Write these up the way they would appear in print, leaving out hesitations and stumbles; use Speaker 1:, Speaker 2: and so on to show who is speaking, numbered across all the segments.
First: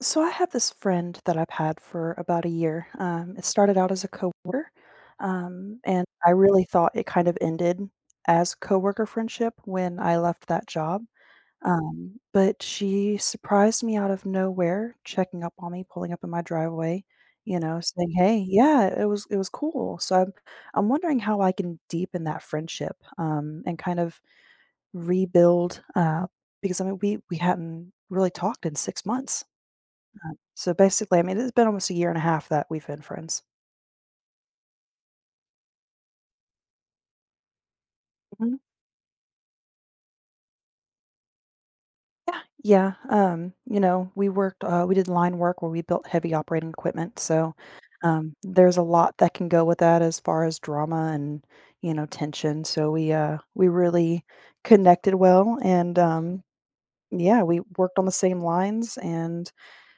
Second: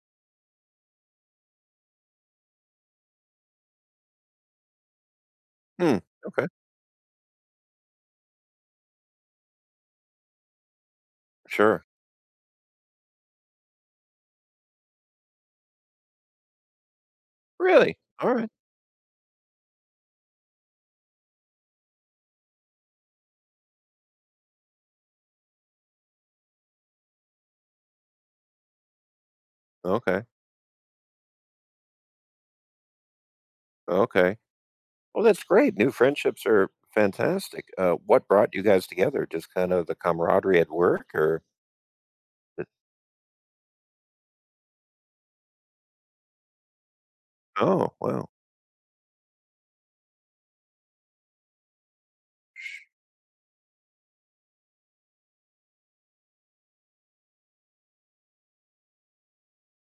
Speaker 1: So I have this friend that I've had for about a year. It started out as a coworker,
Speaker 2: Hmm.
Speaker 1: and I
Speaker 2: Okay.
Speaker 1: really thought it kind of ended as coworker friendship when I left that job.
Speaker 2: Sure.
Speaker 1: But she surprised me out of nowhere, checking up on me, pulling up in my driveway, you know,
Speaker 2: Really?
Speaker 1: saying, "Hey,
Speaker 2: Alright.
Speaker 1: yeah, it was cool." So I'm wondering how I can deepen that friendship and kind of rebuild because I mean we hadn't really talked in 6 months.
Speaker 2: Okay,
Speaker 1: So basically, I mean, it's been almost a year and a half that we've been friends.
Speaker 2: okay. Well, that's great. New friendships are fantastic. What brought
Speaker 1: Mhm.
Speaker 2: you guys together? Just kind of the camaraderie at work or?
Speaker 1: Yeah, yeah. You know, we worked, we did line work where we built heavy operating equipment. So
Speaker 2: Oh, wow.
Speaker 1: um, there's a lot that can go with that as far as drama and you know tension. So we really connected well, and yeah, we worked on the same lines. And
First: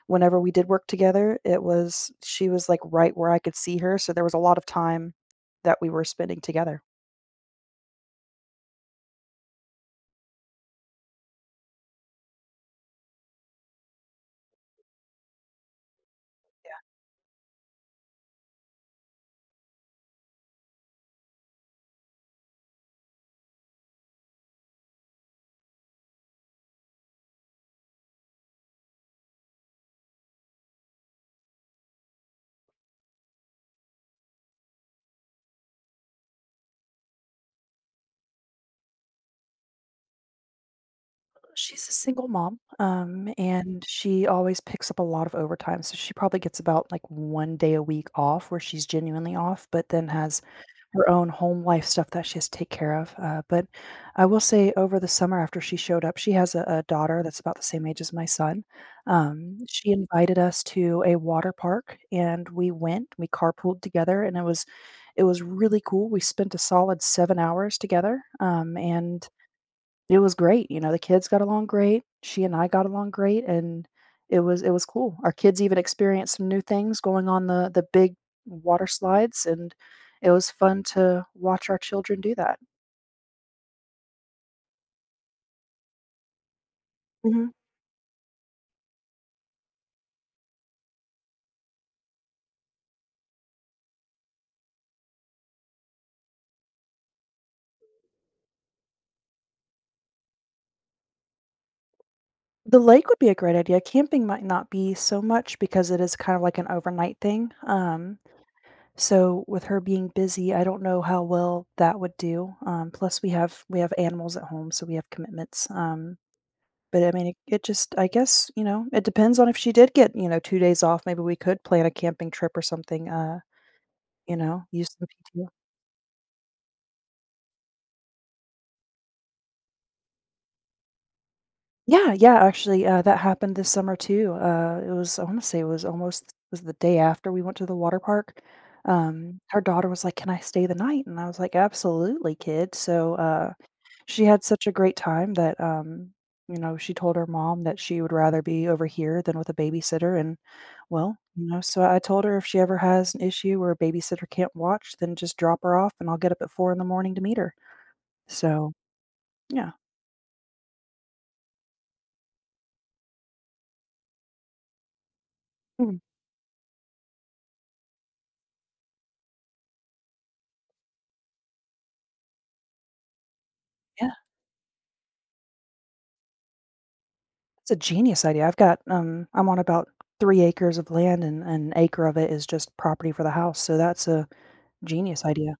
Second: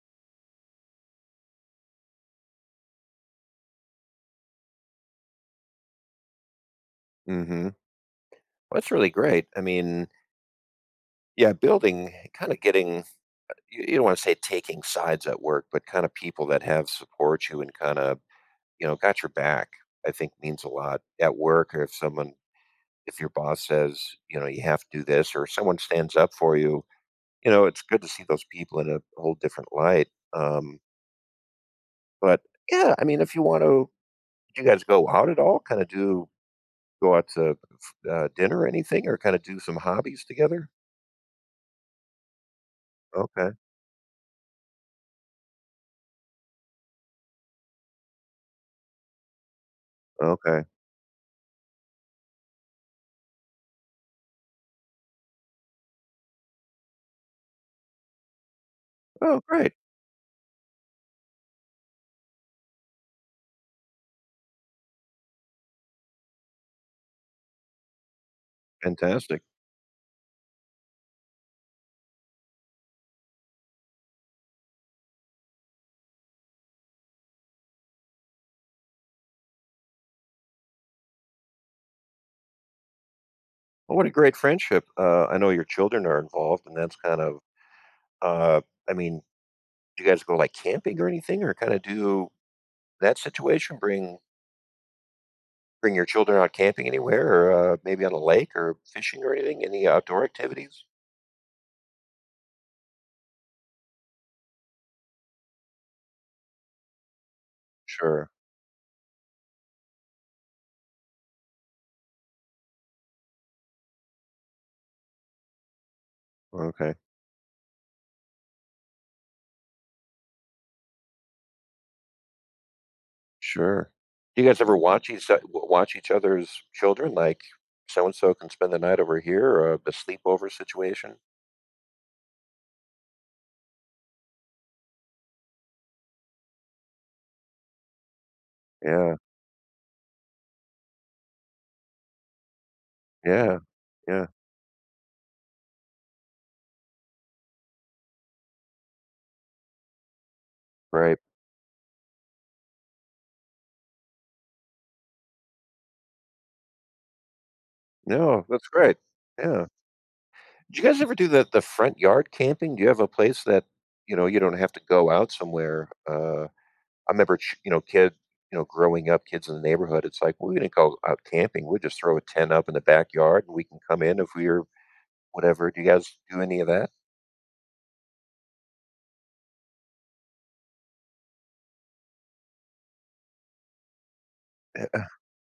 Speaker 1: whenever we did work together, it was she was like right where I could see her. So there was a lot of time that we were spending together.
Speaker 2: Mhm. That's really great. I mean, yeah, building, kinda getting, you don't wanna say taking sides at work, but kinda people that have support you and kinda, got your back, I think means a lot at work or if your boss says, "You have to do this," or someone stands up for you. It's good to see those people in a whole different light, um, but, yeah, I mean, if you wanna do you guys go out at all? Kinda do Go out to dinner or anything, or kinda do some hobbies together?
Speaker 1: She's a single mom, Mhm.
Speaker 2: Okay,
Speaker 1: and she always picks up a lot of overtime, so she probably gets about, like, 1 day a week off where she's genuinely off, but then has
Speaker 2: okay.
Speaker 1: her own home life stuff that she has to take care of, but I will say over the summer after she showed up she has a daughter that's about the same age as my son,
Speaker 2: Oh, great,
Speaker 1: she invited us to a water park, and we went, we carpooled together, and it was really cool. We spent a solid 7 hours together, and
Speaker 2: fantastic.
Speaker 1: it was great, you know, the kids got along great, she and I got along great, and it was cool. Our kids even experienced some new things going on the big water slides, and it was fun to watch our children do that.
Speaker 2: Well, what a great friendship. I know your children are involved, and that's kind of,
Speaker 1: Mhm.
Speaker 2: uh I mean, do you guys go, like, camping or anything, or kinda do that situation? Bring your children out camping anywhere or, maybe on a lake or fishing or anything? Any outdoor activities?
Speaker 1: The lake would be a great idea. Camping might not be so much because it is kind of like an overnight thing,
Speaker 2: Sure.
Speaker 1: so with her being busy, I don't know how well that would do, plus we have animals at home, so we have commitments,
Speaker 2: Okay,
Speaker 1: but, I mean, it just I guess, you know, it depends on if she did get, you know, 2 days off, maybe we could plan a camping trip or something,
Speaker 2: sure.
Speaker 1: you
Speaker 2: Do you guys
Speaker 1: know,
Speaker 2: ever
Speaker 1: use some
Speaker 2: watch each o
Speaker 1: PTO.
Speaker 2: w watch each other's children? Like, so and so can spend the night over here, or a sleepover situation?
Speaker 1: Yeah, yeah, actually, that happened this summer too. It was I wanna say it was almost it was the day after we went to the water park,
Speaker 2: Yeah,
Speaker 1: her daughter was like, "Can I stay the night?" And I was like, "Absolutely, kid."
Speaker 2: yeah,
Speaker 1: She
Speaker 2: yeah,
Speaker 1: had such a great time that, you know, she told her mom that she would rather be over here than with a babysitter, and, well,
Speaker 2: right.
Speaker 1: you know, so I told her if she ever has an issue where a babysitter can't watch, then just drop her off, and I'll get up at 4 in the morning to meet her.
Speaker 2: No, that's
Speaker 1: So,
Speaker 2: great. Yeah.
Speaker 1: yeah.
Speaker 2: Do you guys ever do the front yard camping? Do you have a place that, you don't have to go out somewhere?
Speaker 1: Mm.
Speaker 2: I remember, ch you know, kid you know, growing up, kids in the neighborhood, it's like, "Well, we didn't go out camping, we just throw a tent up in the backyard, and we can come
Speaker 1: Yeah,
Speaker 2: in if we're" whatever. Do you guys do any of that?
Speaker 1: it's a genius idea. I'm on about 3 acres of land, and an acre of it is just property for the house, so that's a genius idea.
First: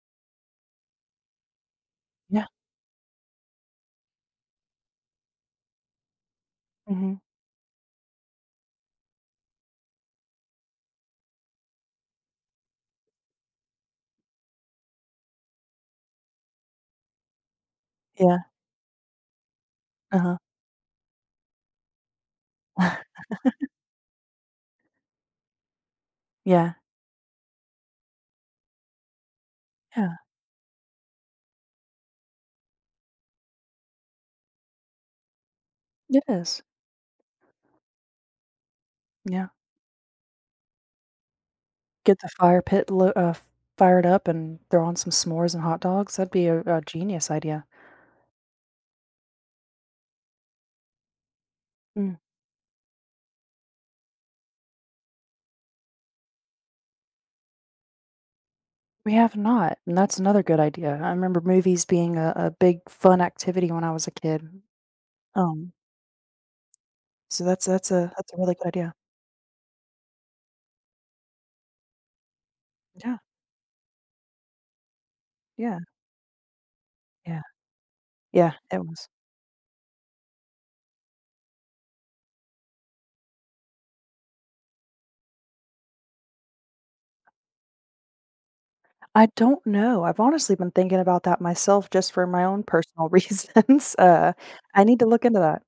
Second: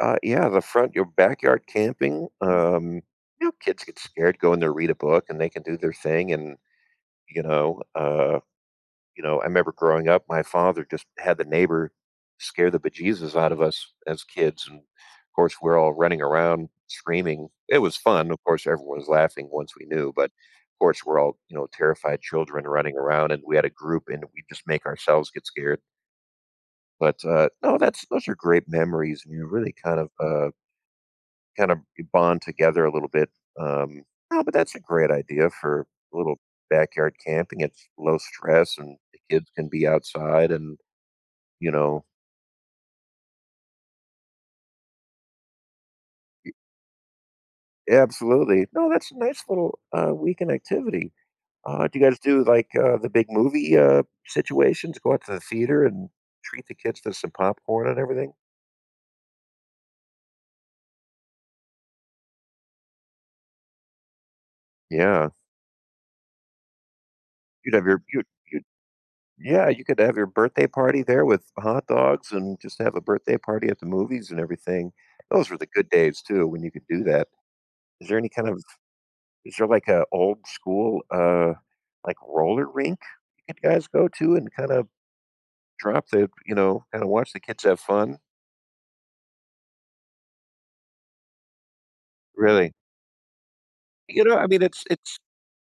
Speaker 2: Yeah, the front your backyard camping.
Speaker 1: Yeah.
Speaker 2: Kids get scared, go in there, read a book, and they can do their thing, and,
Speaker 1: Mhm.
Speaker 2: you know, uh, I remember growing up, my father just had the neighbor scare the bejesus out of us as kids, and, of course, we're all running around screaming. It was fun,
Speaker 1: Yeah.
Speaker 2: of course, everyone was laughing once we knew, but,
Speaker 1: Uh-huh.
Speaker 2: of course, we're all, terrified children running around, and we had a group, and we just make ourselves get scared,
Speaker 1: Yeah.
Speaker 2: but, no, that's those are great memories, and you really kind of,
Speaker 1: Yeah.
Speaker 2: uh kind of bond together a little bit. Um, oh, but that's a great idea for a
Speaker 1: It
Speaker 2: little
Speaker 1: is.
Speaker 2: backyard camping. It's low stress, and the
Speaker 1: Yeah.
Speaker 2: kids can be outside, and you know,
Speaker 1: Get the fire pit lo Fired up and throw on some s'mores and hot dogs, that'd be a genius idea.
Speaker 2: yeah, absolutely. No, that's a nice little weekend activity. Do you
Speaker 1: Mm,
Speaker 2: guys do like the big movie situations? Go out to the theater and treat the kids to some popcorn and everything.
Speaker 1: we have not, and that's another good idea. I remember movies being a big fun activity when I was a kid.
Speaker 2: Yeah,
Speaker 1: Um, so that's
Speaker 2: you'd have
Speaker 1: that's
Speaker 2: your
Speaker 1: a
Speaker 2: you
Speaker 1: that's a really good idea.
Speaker 2: Yeah, you could have your birthday party there with hot dogs and just have a
Speaker 1: Yeah,
Speaker 2: birthday party at the movies and everything. Those were the
Speaker 1: yeah,
Speaker 2: good days too when you could do that.
Speaker 1: yeah,
Speaker 2: Is there any kind
Speaker 1: yeah,
Speaker 2: of
Speaker 1: it was.
Speaker 2: Is there like a old school like roller rink you could guys go to and kind of drop the, you know, kind of watch the kids have fun?
Speaker 1: I don't know, I've honestly been thinking about that myself just for my own
Speaker 2: Really?
Speaker 1: personal reasons,
Speaker 2: I mean it's
Speaker 1: I need to
Speaker 2: it's
Speaker 1: look into that.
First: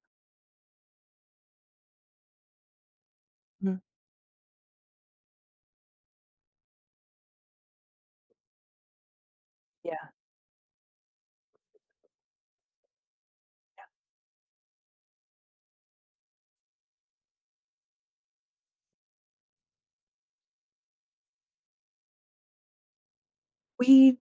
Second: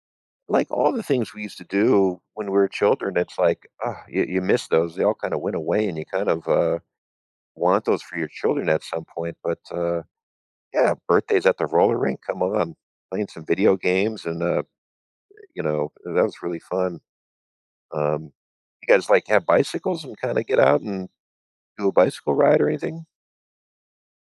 Speaker 2: like all the things we used to do when we were children, it's like
Speaker 1: Mhm,
Speaker 2: you miss those. They all kind of went away and you kind of want those for your children at some point, but
Speaker 1: yeah.
Speaker 2: yeah, birthdays at the roller rink, come on, playing some video games and, that was really fun. Um, you guys, like, have bicycles and kinda get out and do a bicycle ride or anything?
Speaker 1: We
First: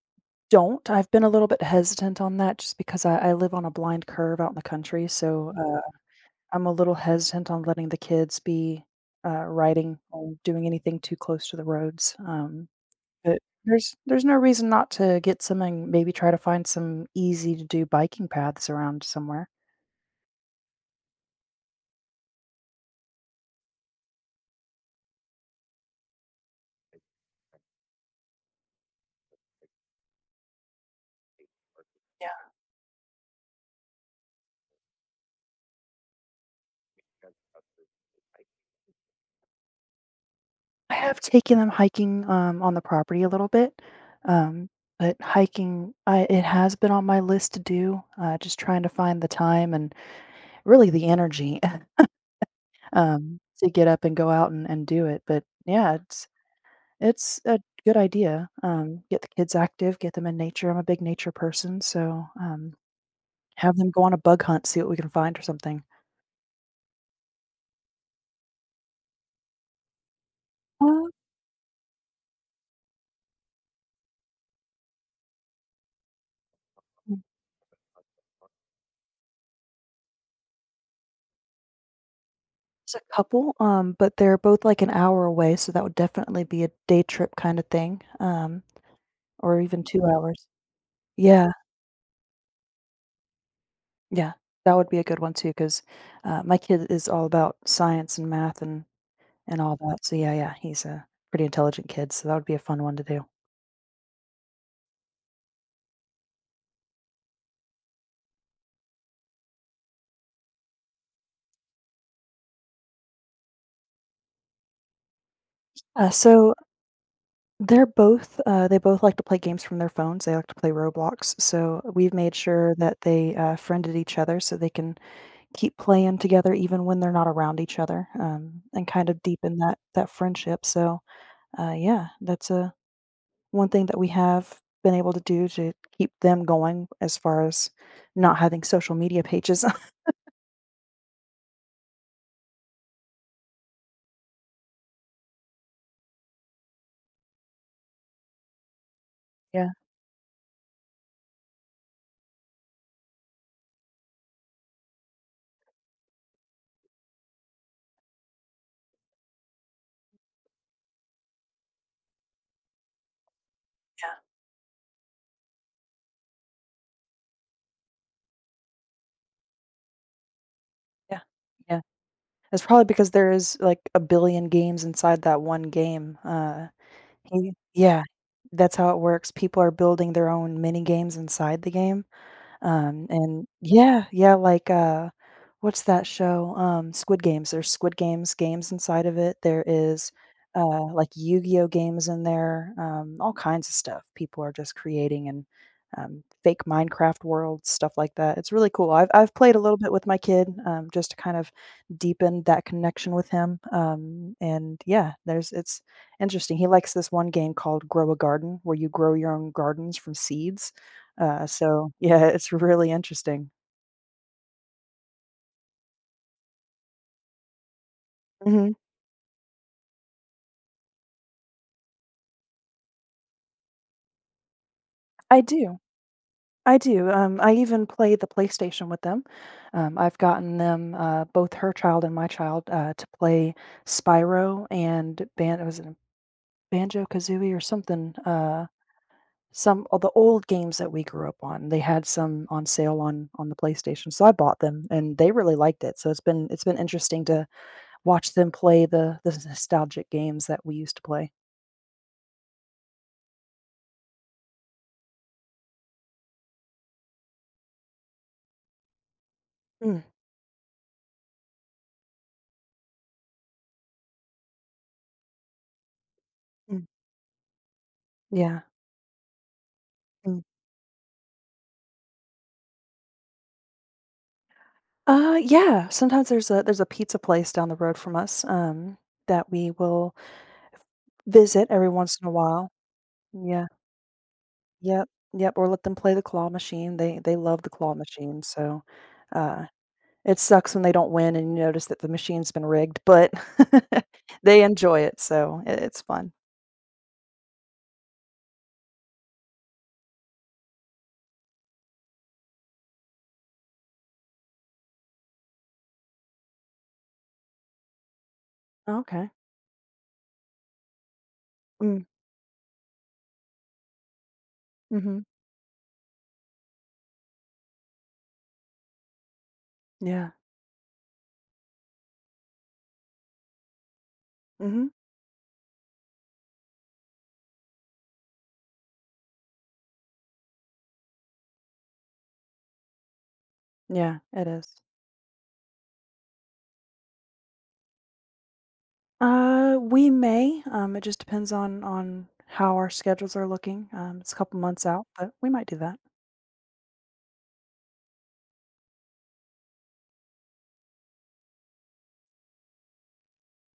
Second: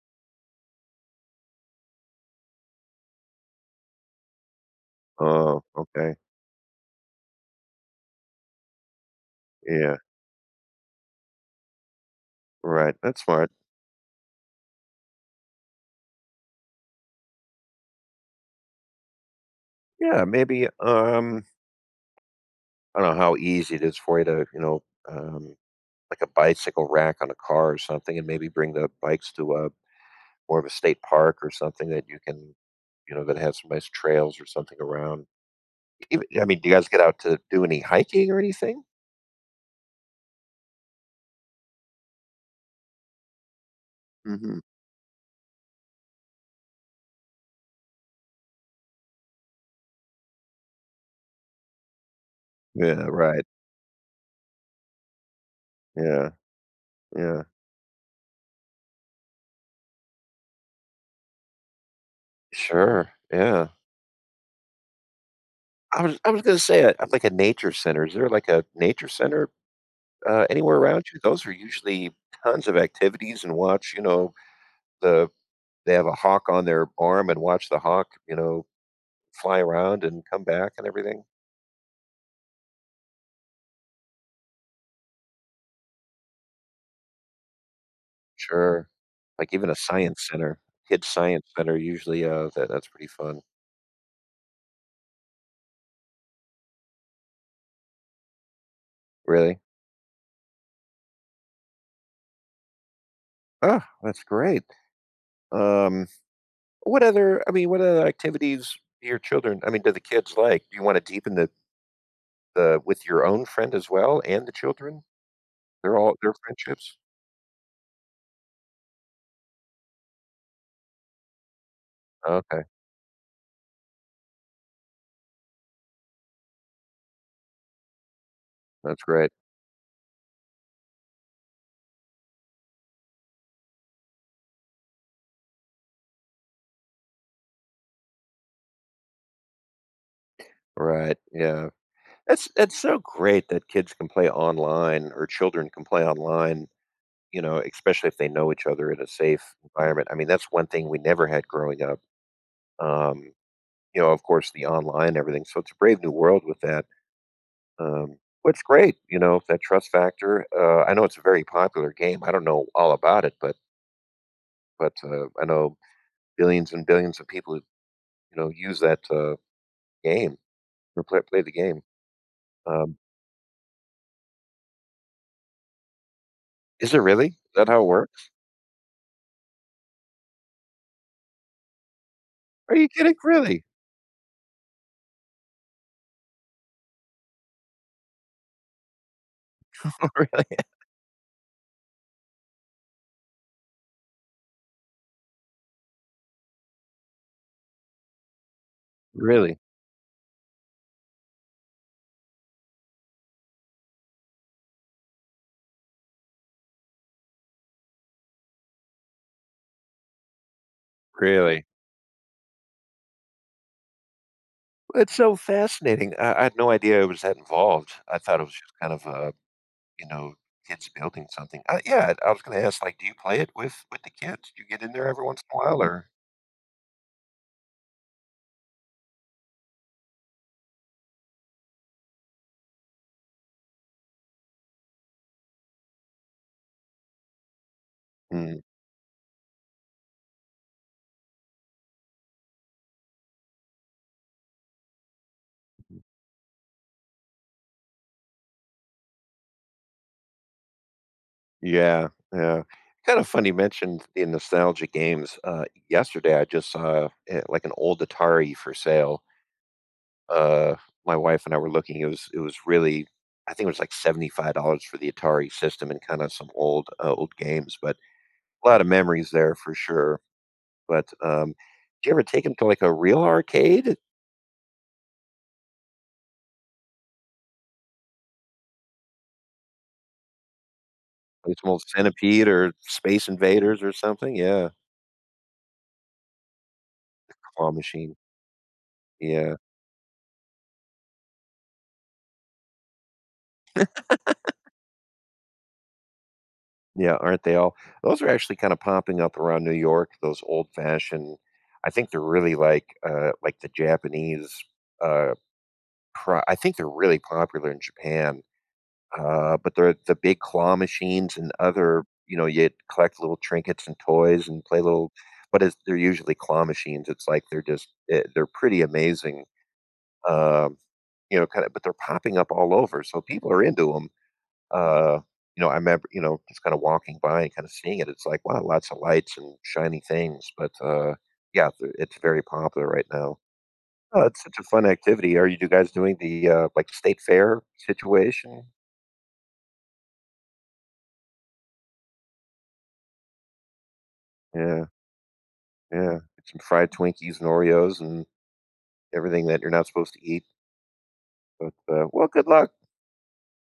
Speaker 1: Don't. I've been a little bit hesitant on that just because I live on a blind curve out in the country, so,
Speaker 2: Oh,
Speaker 1: uh,
Speaker 2: okay.
Speaker 1: I'm a little hesitant on letting the kids be,
Speaker 2: Yeah,
Speaker 1: riding or doing anything too close to the roads,
Speaker 2: right, that's
Speaker 1: but
Speaker 2: smart.
Speaker 1: there's no reason not to get some and maybe try to find some easy to do biking paths around somewhere.
Speaker 2: Yeah, maybe, I don't know how easy it is for you to, um, like a bicycle rack on a car or something and maybe bring the bikes to a more of a state park or something that you
Speaker 1: Yeah.
Speaker 2: can you know, that has some nice trails or something around. Even I mean, do you guys get out to do any hiking or anything?
Speaker 1: I have taken them hiking, on the property a little bit,
Speaker 2: Mhm.
Speaker 1: um, but hiking, I it has been on my list to do, just trying to find the time and really the energy
Speaker 2: Yeah, right.
Speaker 1: to get up and go out and do it. But yeah, it's
Speaker 2: Yeah,
Speaker 1: it's
Speaker 2: yeah.
Speaker 1: a good idea. Get the kids active, get them in nature. I'm a big nature person, so
Speaker 2: Sure, yeah.
Speaker 1: have them go on a bug hunt, see what we can find or something.
Speaker 2: I was gonna say it, I'm like a nature center. Is there like a nature center, anywhere around
Speaker 1: Um,
Speaker 2: you? Those are usually tons of activities and watch, the they have a hawk on their arm and watch the hawk, fly around and come back and everything.
Speaker 1: There's a couple, but they're both like an hour away, so that would definitely be a day trip kind of thing,
Speaker 2: Sure. Like
Speaker 1: or
Speaker 2: even a
Speaker 1: even two
Speaker 2: science
Speaker 1: hours.
Speaker 2: center, kids science
Speaker 1: Yeah,
Speaker 2: center usually, that's pretty fun.
Speaker 1: yeah, that would be a good one too, because my kid is all about science and math
Speaker 2: Really?
Speaker 1: and all that. So yeah, yeah, he's a pretty intelligent kid, so that would be a fun one to do.
Speaker 2: Oh, that's great. Um What other I mean, what other activities do your children I mean, do the kids like? Do you wanna deepen the with your own friend as well and the children? They're
Speaker 1: Uh,
Speaker 2: all their
Speaker 1: so
Speaker 2: friendships?
Speaker 1: they both like to play games from their phones. They like to play Roblox. So we've made
Speaker 2: Okay,
Speaker 1: sure that they friended each other so they can keep playing together even when they're not around each other, and
Speaker 2: that's
Speaker 1: kind of
Speaker 2: great.
Speaker 1: deepen that friendship. So yeah, that's a one thing that we have been able to do to keep them going as far as not having social media pages.
Speaker 2: Right, yeah. That's so great that kids can play online or children can play online, especially if they know each other in a safe
Speaker 1: yeah,
Speaker 2: environment. I mean, that's one thing we never had growing up. Um, of course, the online and everything, so it's a brave new world with that. Um, it's great, that trust factor. I know it's a very popular game. I don't know all about it, but
Speaker 1: yeah,
Speaker 2: I know billions and billions of people, use that game or
Speaker 1: yeah,
Speaker 2: play the
Speaker 1: yeah.
Speaker 2: game.
Speaker 1: It's probably
Speaker 2: Um,
Speaker 1: because there is like a billion games inside that one game.
Speaker 2: is it really? Is
Speaker 1: He
Speaker 2: that how it
Speaker 1: yeah,
Speaker 2: works?
Speaker 1: that's how it works. People are building their own mini games inside the game,
Speaker 2: Are you kidding?
Speaker 1: and
Speaker 2: Really?
Speaker 1: yeah, yeah, what's that show? Squid Games. There's Squid Games games inside of it. There is,
Speaker 2: Really?
Speaker 1: like Yu-Gi-Oh games in there. All kinds of stuff. People are just creating and fake Minecraft worlds, stuff like that. It's really cool. I've played
Speaker 2: Really?
Speaker 1: a little bit with my kid, just to kind of deepen that connection with him. And yeah, there's it's interesting. He likes this one game called Grow a Garden, where you grow your own gardens from seeds. Uh,
Speaker 2: Really?
Speaker 1: so yeah, it's really interesting.
Speaker 2: It's so fascinating. I had no idea it was that involved. I thought it was
Speaker 1: Mhm.
Speaker 2: just kind of you know, kids building something. Yeah, I was going to ask, like, do you play it with the kids? Do you get in there every
Speaker 1: I
Speaker 2: once in a
Speaker 1: do.
Speaker 2: while, or?
Speaker 1: I do. I even play the PlayStation with them. I've gotten them, both her child and my child, to play Spyro and Ban was it Banjo-Kazooie or something,
Speaker 2: Hmm.
Speaker 1: some of the old games that we grew up on. They had some on sale on the PlayStation, so I bought them, and they really liked it. So it's been interesting to watch them play the nostalgic games that we used to play.
Speaker 2: Yeah, yeah. Kind of funny you mentioned the nostalgia games. Yesterday, I just saw like an old Atari for sale.
Speaker 1: Mm,
Speaker 2: Uh, my wife and I were looking. It was really, I think it was like $75 for the Atari system and kind of some
Speaker 1: mm.
Speaker 2: old games. But
Speaker 1: Yeah.
Speaker 2: a lot of memories there for sure. But do you ever take them to like a real arcade?
Speaker 1: Yeah, sometimes there's a pizza place down the road from us, that we will
Speaker 2: Like
Speaker 1: visit
Speaker 2: some old
Speaker 1: every once in a
Speaker 2: Centipede
Speaker 1: while.
Speaker 2: or Space
Speaker 1: Yeah.
Speaker 2: Invaders or something? Yeah,
Speaker 1: Yep. Yep, or let them play the claw machine. They love the
Speaker 2: claw
Speaker 1: claw
Speaker 2: machine.
Speaker 1: machine, so,
Speaker 2: Yeah.
Speaker 1: uh, it sucks when they don't win and you notice that the machine's been rigged, but they enjoy it, so I it's fun.
Speaker 2: Yeah, aren't they all? Those are actually kind of popping up around New York, those old-fashioned I think they're really like the Japanese, uh, pro I think they're really popular in Japan,
Speaker 1: Okay.
Speaker 2: but they're the big claw machines and
Speaker 1: Mm,
Speaker 2: you collect little trinkets and toys and play little
Speaker 1: mhm.
Speaker 2: but it's they're usually claw machines, it's like they're just they're pretty amazing,
Speaker 1: Yeah.
Speaker 2: um, kinda but they're popping up all over, so people are into them.
Speaker 1: Mhm.
Speaker 2: Uh, I remember, just kind of walking by and kind of seeing it. It's like, wow, lots of lights and shiny things. But yeah, it's very popular right now.
Speaker 1: Yeah,
Speaker 2: Oh, it's
Speaker 1: it
Speaker 2: such a
Speaker 1: is.
Speaker 2: fun activity. Are you do guys doing the like state fair situation?
Speaker 1: We may, it just depends on how our schedules are looking, it's a couple
Speaker 2: Yeah,
Speaker 1: months out, but we might do that.
Speaker 2: yeah. Some fried Twinkies and Oreos and everything that you're not supposed to eat. But well, good luck.